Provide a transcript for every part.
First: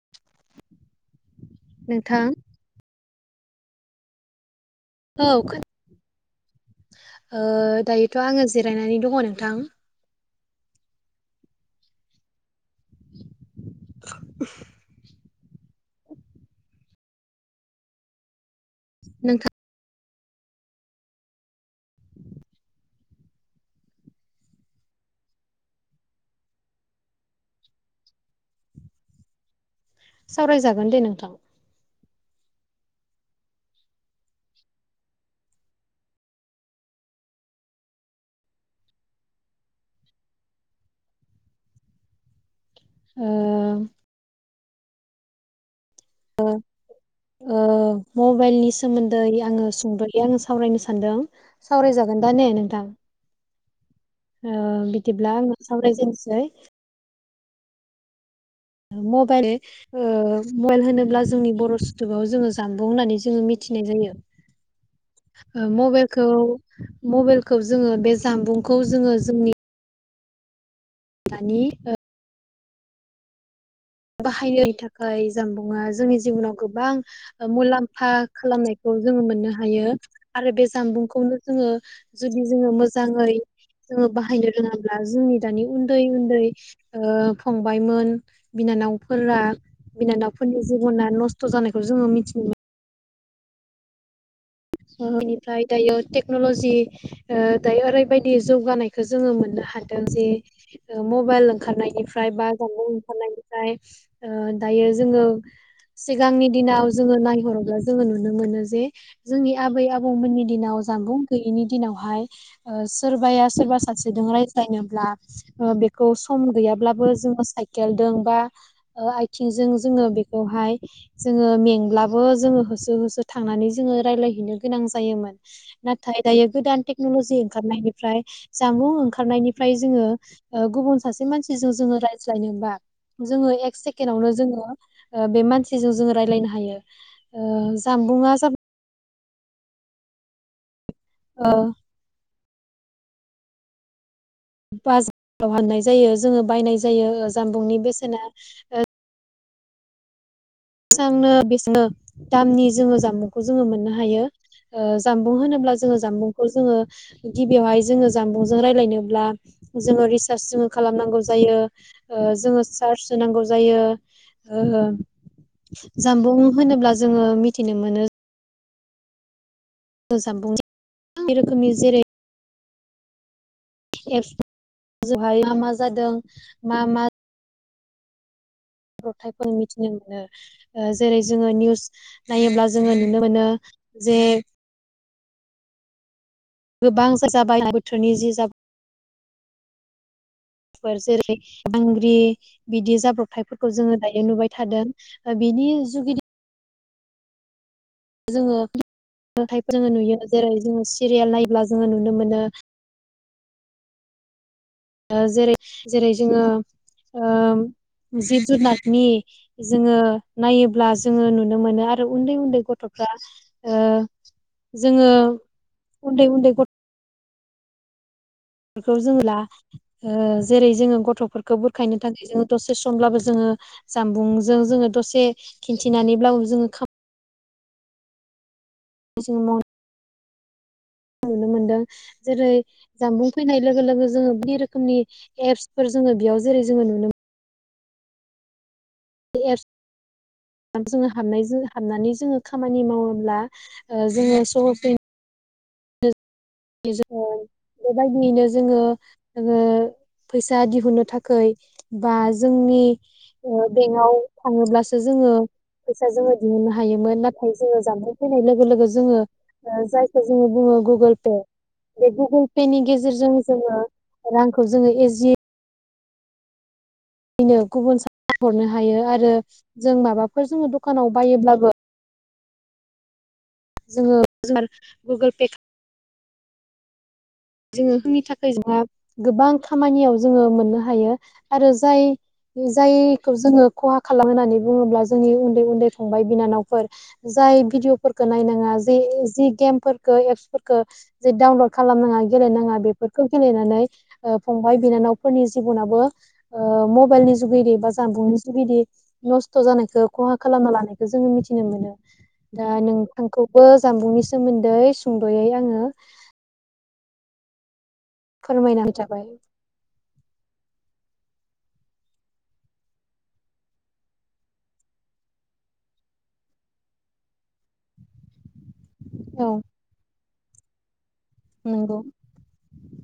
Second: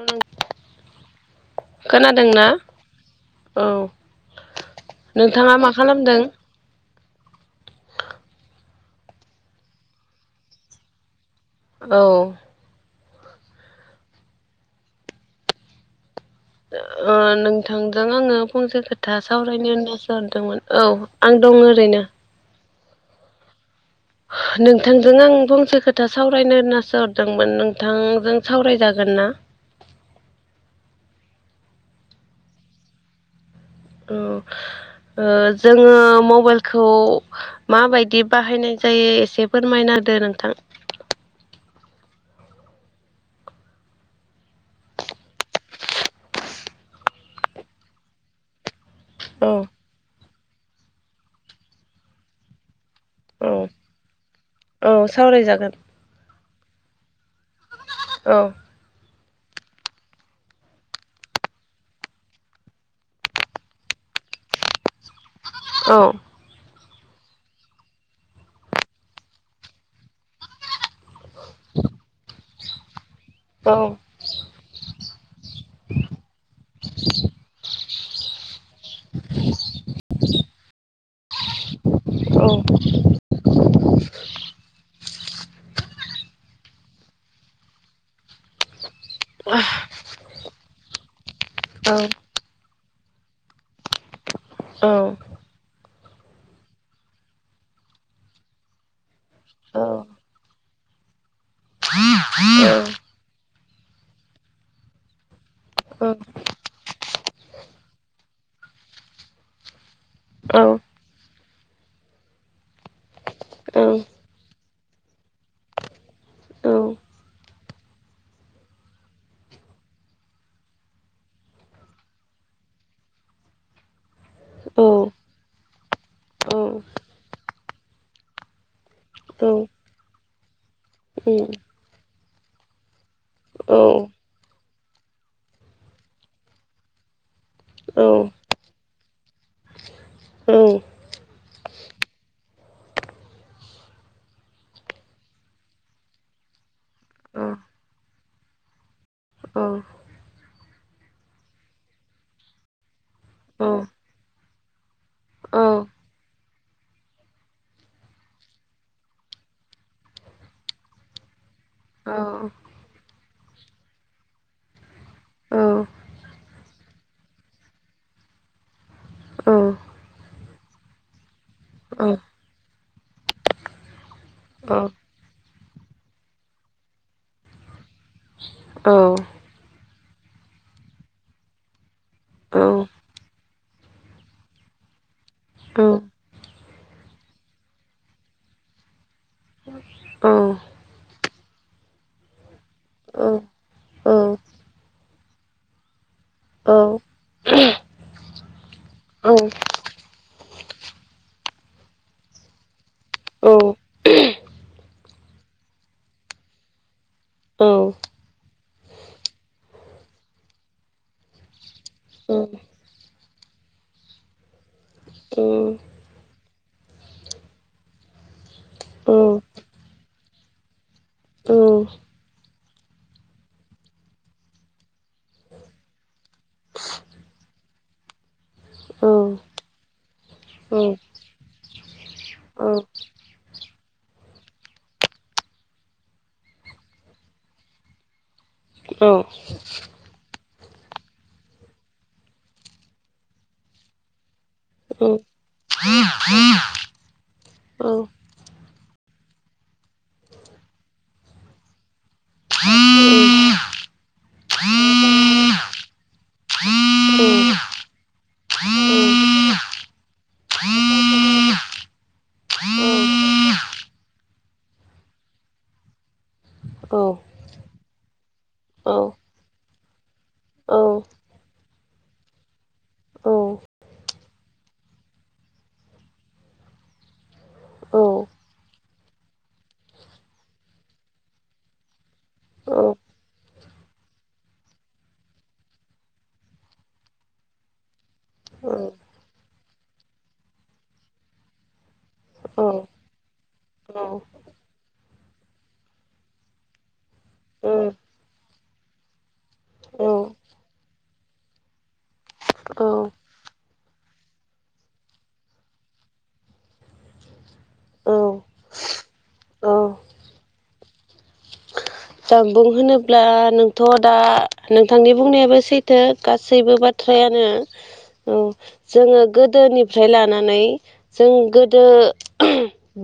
ओ नोंथां खोनादोंना औ औ नोंथाङा खोन मा खालामदों ओ दायोथ आङो जिरायनानै दङ नोंथां औ [inaudible] ओ नोंथांजों आंओ फंसे खोथा नोंथां सावरायनो होनना सो सानदोंमोन औ आं दङ ओरैनो [inaudible] नोंथांजों आं फंसे खोथा सावरायनो होनासो हरदोंमोन नोंथांजों सावरायजागोन ना [inaudible] सावरायजागोन दे नोंथां औ ओ जोङो मबेलखौ माबायदि बाहायनाय जायो एसे फोरमायना होदो नोंथां ओ। ओ ओ मबेलनि सोमोन्दै औ आङो सुंद'यै यै आङो सावरायनो सानदों सावरायजागोन दा ने नोंथां। औ। आ औ बिदिब्ला आंङो सावरायजागोन सावरायजेननोसै औ। मबेल ओ मबेल होनोब्ला जोंनि बर' सुथुबाव जोङो जानबुं होननानै जोङो मिथिनाय जायो। यो। [inaudible] ओ औ मबेलखौ मबेलखौ जोङो बे जामबुंखौ जोङो जोंनि नानि ओ। [inaudible] बाहायनो थाखाय जामबुंङा जोंनि जिबनाव गोबां ओ मुलाम्फा खालामनाय खौ जोङो मोननो हायो आरो बे जामबुंखौनो जोङो औ जुदि जोङो मोजाङै जोङो बाहायनो रोङाब्ला जोंनि दानि उन्दै उन्दै ओ फंबायमोन। बिनानावफोरा बिनानावफोरनि जिब'ना नस्थ' जानायखौ जोङो मिथिनो मोन औ [unintelligible] टेक्न'लजि ओ दायो ओरैबायदि जौगानायखो जोङो मोननो हादों जे ओ मबाइल ओंखारनायनिफ्राय बा औ जामबुं ओंखारनायनिफ्राय ओ दायो जोङो। औ सिगांनि दिनाव जोङो नायहरोब्ला जोङो नुनो मोनो जे जोंनि आबै आबौमोननि औ दिनाव जानबुं गैयैनि दिनावहाय ओ सोरबाया सोरबा सासेदों [unintelligible] ओ बेखौ गैयाब्लाबो औ जोङो साइकेलदों बा ओ आय आयथिंजों जोंङो बिखौहाय जोङो मेंब्लाबो जोङो होसो होसो थांनानै जोङो रायलायहैनो गोनां जायोमोन नाथाय दायो गोदान टेकनलजि ओंखारनायनिफ्राय जामुबुं ओंखारनायनिफ्राय जोङो ओ गुबुन सासे मानसिजों जोङो रायज्लायनोबा जोङो एक औ सेकेण्डवानो जोङो ओ बे मानसिजों जोङो रायलायनो हायो ओ जाम बुङा जाब ओ। बाजाराव हाननाय जायो जोङो बायनाय जायो ओ जामबुंनि बेसेना ओ। बेसांनो बेसेनो दामनि जोङो जामबुंखौ जोङो मोननो हायो। ओ जामबुं होनोब्ला जोङो जामबुंखौ जोङो गिबियावहाय जोङो जामबुंजों रायलायनोब्ला। जोङो रिसार्च जोङो खालामनांगौ जायो ओ जोङो सार्च होनांगौ जायो। ओ जामबुं होनोब्ला जोङो मिथिनो मोनो। ओ जामबुंनि बे रोखोमनि जेरै एफस जोहाय मा मा जादों मा मा। रथायफोर मिथिनो मोनो ओ ओ जेरै जोङो निउस नायोब्ला जोङो नुनो मोनो जे गोबांसो जाबाय बोथोरनि जि जाब फोर जेरै आंग्रि बिदि जाब्रबथायफोरखौ जोङो दायो नुबाय थादों बि नि जुगिदि औ। जोङो ओंखाय जोङो नुयो जेरै जोङो सिरियाल नायोब्ला जोङो नुनो मोनो। औ। ओ जेरै जेरै जोङो ओ औ। जिब जुनादनि जोङो नायोब्ला जोङो नुनो मोनो आरो उन्दै उन्दै गथ' फ्रा ओ जोङो उन्दै उन्दै गथ खौ जों ला ओ जेरै जोङो गथ'फोरखौ बुरखायनो थाखाय जोङो दसे समब्लाबो जोङो। जामबुंजों जोङो दसे खिन्थिनानैब्लाबो जोङो खा। जों महर। [unintelligible] मोनदों जेरै जानबुं फैनाय लोगो लोगो जोङो बे रोखोमनि एपसफोर जोङो बेयाव जेरै। जों जोङो नुनो मोन। औ। एप्स जोङो हाबनाय हाबनानै जोङो खामानि मावोब्ला ओ जोङो सहजैनो। जोङो बेबायदियैनो जोङो जोङो। फैसा दिहुननो थाखाय बा जोंनि। ओ बेंकआव थाङोब्लासो जोङो। फैसा जोङो दिहुननो हायोमोन नाथाय जोङो जाम्फै फैनाय लोगो लोगो जोङो ओ जायखौ जोङो बुङो। गुगोल पे बे गुगोल पेनि गेजेरजों जोङो रांखौ जोङो एजिए। बेनो गुबुन सा। हरनो हायो आरो जों माबाफोर जोङो दखानाव बायोब्लाबो। जोङो गुगोल पे। जोङो जोंनि औ थाखाय जोंहा गोबां खामानियाव जोङो मोननो हायो आरो जाय। औ औ जायखौ जोङो खहा खालाम होननानै बुङोब्ला जोंनि उन्दै उन्दै फंबाय बिनानावफोर जाय। जाय भिदअफोरखौ औ नायनाङा जे जि गेमफोरखौ एपसफोरखौ जा डाउनलड खालामनाङा। औ गेलेनाङा बेफोरखौ गेलेनानै ओ फंबाय बिनानाव फोरनि जिबनाबो ओ मबाइलनि। औ जुगिदि बा जानबुंनि जुगिदि नस्थ' जानायखौ औ खहा खालामना लानायखौ जोङो मिथिनो मोनो। दा नोंथांखौबो जामबुंनि सोमोन्दै सुंद'यै आङो। औ फोरमायना होनो थाबाय। जानबुं होनोब्ला नोंथ' दा नोंथांनि बुंनायाबो सैथो गासैबो बाथ्रा। ब्रायानो औ। जोङो औ गोदोनिफ्राय लानानै जों गोदो। नंगौ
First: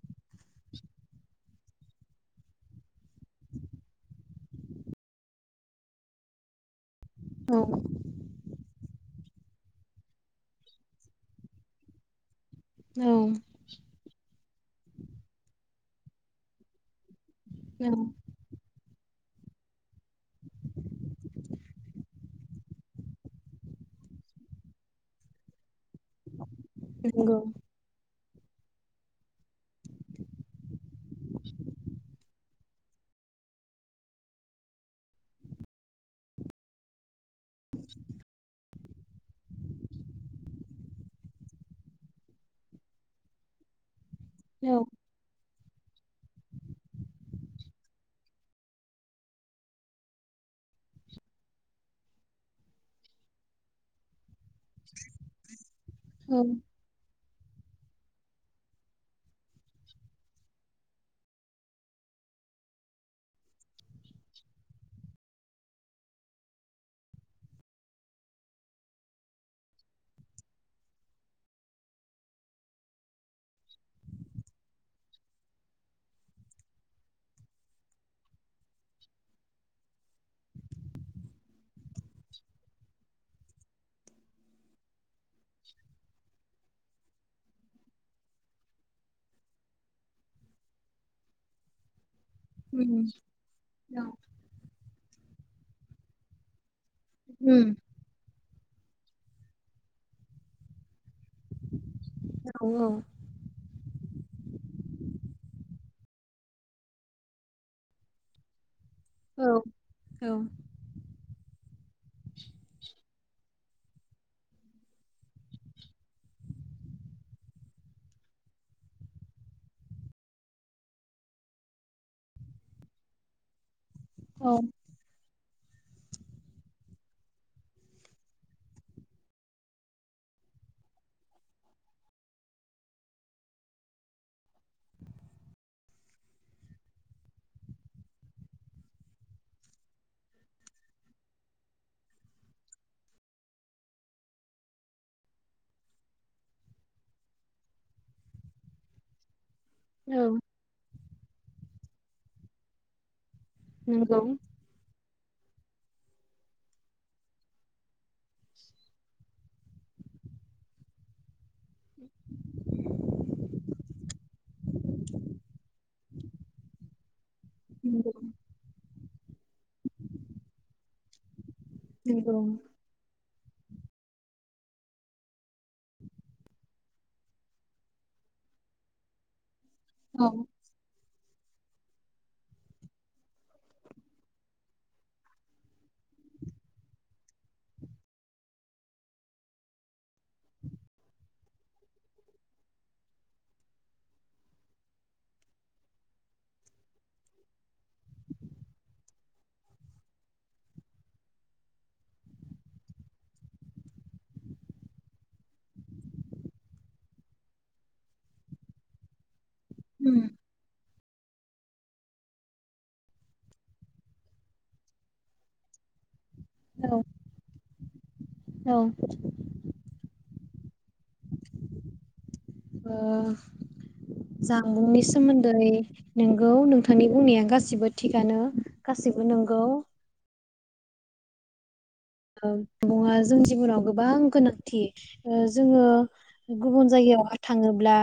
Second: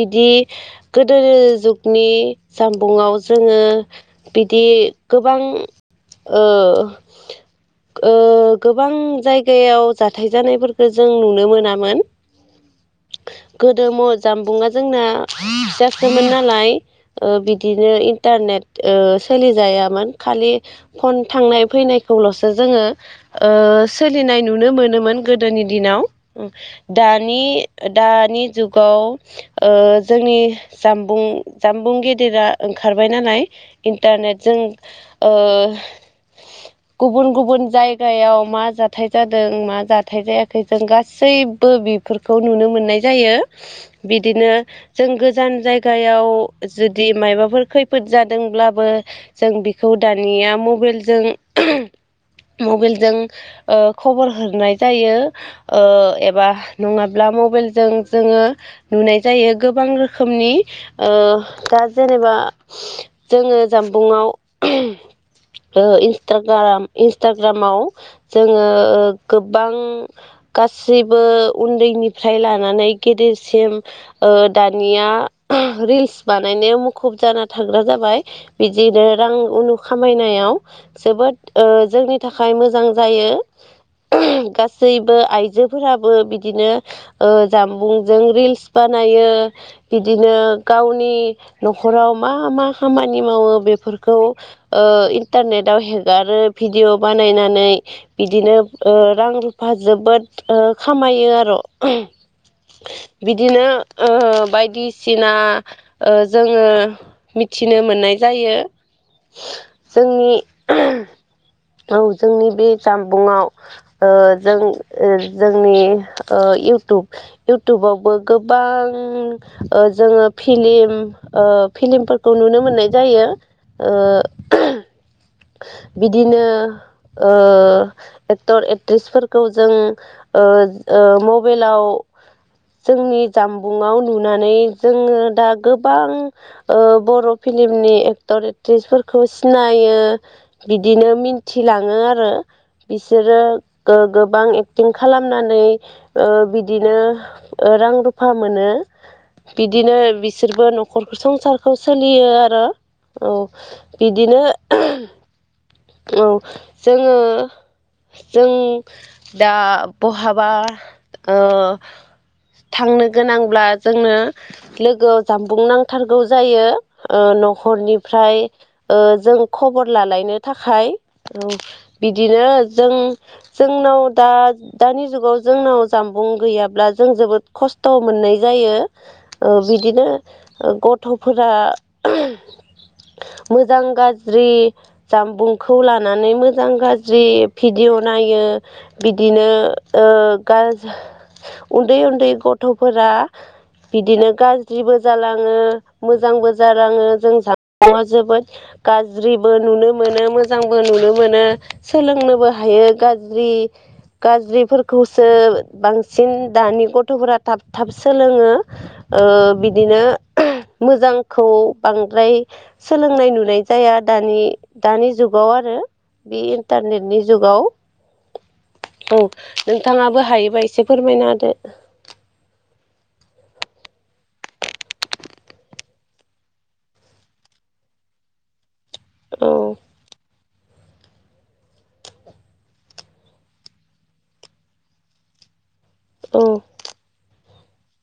बिदि गोदो जुगनि जामबुंङाव जोङो। बिदि गोबां ओ औ ओ गोबां जाय। जायगायाव जाथाय जानायफोरखौ जों नुनो मोनामोन। औ। गोदो म जामबुंआ जोंना फिसासोमोन नालाय ओ औ बिदिनो इन्टारनेट। ओ सोलिजायामोन खालि फन थांनाय फैनाय। खौल'सो जोङो ओ सोलिनाय नुनो मोनोमोन गोदोनि दिनाव। उ नंगौ दानि दा। दानि जुगाव ओ जोंनि जानबुं जामबुं गेदेरा ओंखारबाय नालाय। इन्टारनेटजों ओ। गुबुन गुबुन जायगायाव मा जाथाय जादों मा जाथाय जायाखै जों गासै। बो बेफोरखौ नुनो मोननाय जायो। बिदिनो औ जों गोजान जायगायाव जुदि मायबाफोर खैफोद जा। जोंब्लाबो जों बेखौ दानिया मबाइलजों। मबाइलजों ओ खबर होरनाय जायो ओ एबा उम नङा। ब्ला मबाइजों जोङो नुनाय जायो गोबां रोखोमनि ओ दा जेरै। जेनेबा जोङो जामबुंआव। ओ इन्सटाग्राम इन्सटाग्रामाव जोङो ओ गोबां। गासैबो उन्दैनिफ्राय लानानै गेदेरसिम ओ दानिया। रिल्स बानायनाया मुखुब जाना थाग्रा। जाबाय बिदिनो रां उनु खामायनायाव जोबोद ओ जोंनि थाखाय मोजां। जायो। गासैबो आइजोफोराबो बिदिनो ओ जामबुंजों रिल्स बाना। नायो बिदिनो गावनि न'खराव मा मा उम खामानि मावो औ बेफोरखौ ओ इन्टारनेटाव हेगारो भिडिअ बानायनानै बिदिनो ओ रां- रुफा जोबोद ओ [unintelligible] खामायो आर' औ बिदिनो ओ बायदिसिना ओ जोङो मिथिनो मोननाय जायो। औ जोंनि औ जोंनि बि जामबुंआव ओ जों जोंनि ओ इउटुब -इउटुबावबो गोबां। [unintelligible] ओ जोङो फिलिम ओ फिलिमफोर [unintelligible] नुनो मोननाय जायो ओ औ बिदिनो ओ एक्टर -एक्ट्रिसफोरखौ जों ओ ओ मबाइलाव जोंनि जामबुंआव नुनानै जोङो दा गोबां ओ बर' फिलिमनि एक्टर -एक्ट्रिसफोरखौ सिनायो। बिदिनो मिन्थिलाङो आरो। इसोरो गो- गोबां एक्टिं खालामनानै ओ बिदिनो ओ रां- रुफा मोनो। बिदिनो बिसोरबो न'खर संसारखौ सोलियो आरो। औ नंगौ बिदिनो औ जोङो जों दा बहाबा ओ थांनो गोनांब्ला जोंनो लोगोआव जामबुं नांथारगौ जायो ओ [unintelligible] नंगौ हर'निफ्राय ओ जों खबर लालायनो थाखाय। औ नंगौ बिदिनो जों जोंनाव दा- दानि जुगाव जोंनाव जामबुं गैयाब्ला जों जोबोद खस्थ' मोनो। मोननाय जायो ओ [unintelligible] बिदिनो औ ओ गथ'फोरा मोजां -गाज्रि जामबुंखौ लानानै मोजां -गाज्रि भिडिय' नायो बिदिनो ओ गाज- उन्दै -उन्दै गथ'फोरा बिदिनो गाज्रिबो जालाङो मोजांबो जालाङो [unintelligible] आं जोबोद गाज्रि [unintelligible] नुनो मोनो मोजांबो नुनो मोनो सोलोंनोबो हायो गाज्रि गाज्रिफोरखौसो बांसिन दानि गथ'फोरा थाब- थाब सोलोङो। ओ बिदिनो उम मोजांखौ बांद्राय सोलोंनाय नुनाय जाया। दानि- दानि जुगाव आरो। बे औ इन्टारनेटनि जुगाव औ नोंथाङाबो हायोबा [unintelligible] एसे फोरमायना होदो? ओ जामबुंनि सोमोन्दै नोंगौ नोंथांनि बुंनाया गासिबो थिगानो। गासिबो औ नंगौ। [unintelligible] जों जिउआव गोबां गोनांथि ओ जोङो गुबुन जायगायाव थाङोब्ला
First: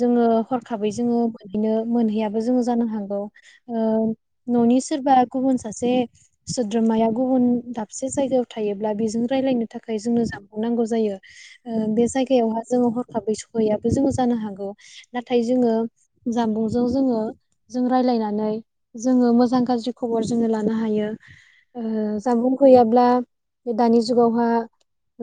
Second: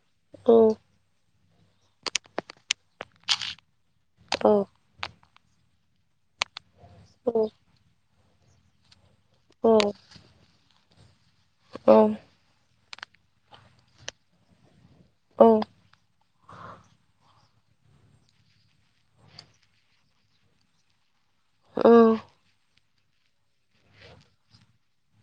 जोङो हर'खाबै जोङो [unintelligible] मोनहैयाबो जोङो जानो हागौ न'नि सोरबा गुबुन सासे सोद्रोमाया गुबुन दाबसे जायगायाव थायोब्ला बेजों रायलायनो थाखाय जोंनो जामबुं नांगौ जायो ।ओ बे जागायावहा जों [unintelligible] [unintelligible] सहैयाबो जोङो जानो हागौ ।नाथाय जोङो जामबुंजों जोङो जों रायज्लायनानै जोङो मोजां गाज्रि खबर जोङो लानो हायो। ओ जामबुं गैयाब्ला दानि जुगावहा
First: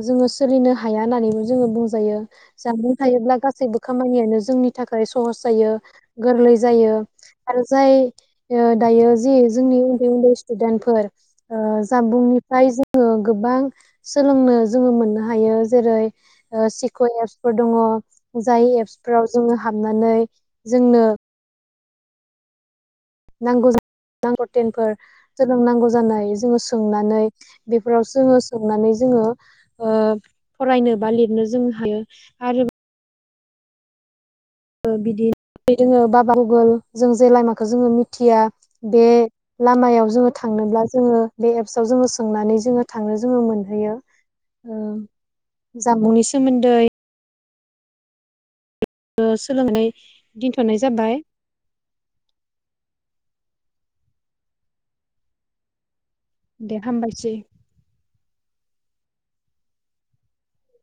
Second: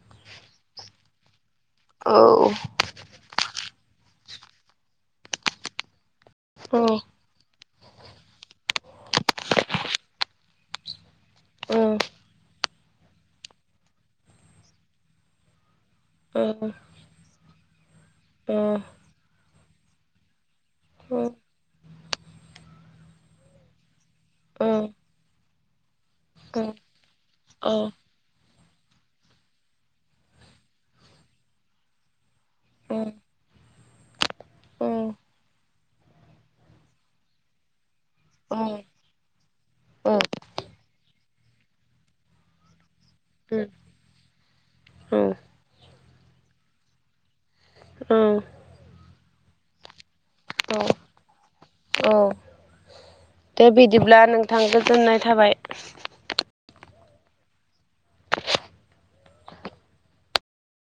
जोङो सोलिनो हाया होनानैबो जोङो बुंजायो ।जाबुं थायोब्ला गासैबो खामानियानो जोंनि थाखाय सहस जायो। गोरलै जायो। आरो जाय ओ दायो जि जोंनि उन्दै- उन्दै स्टुदेन्टफोर औ बेनिफ्राय जोङो गोबां सोलोंनो जोङो मोननो हायो । जेरै सिक' एपसफोर दङ जाय एपसफोराव जोङो हाबनानै जोंनो नांगौ नांगौ टेनफोर जोंनो नांगौ जानाय जोङो सोंनानै बेफोरावसो सोंनानै जोङो ओ फरायनो बा लिरनो जों हायो आरो उम बिदि दोङो बाबा गुगोल जों जे लामाखौ जोङो मि थिया बे लामायाव जोङो थांनोब्ला जोङो बे एपसव जोङो सोंनानै जोङो थांनो जोङो मोनहैयो उम जामुंनि सोमोन्दै औ ओ सोलोंनाय दोनथ'नाय जाबाय । दे बिदिब्ला नोंथां गोजोननाय थाबाय । दे हामबायसै । [inaudible]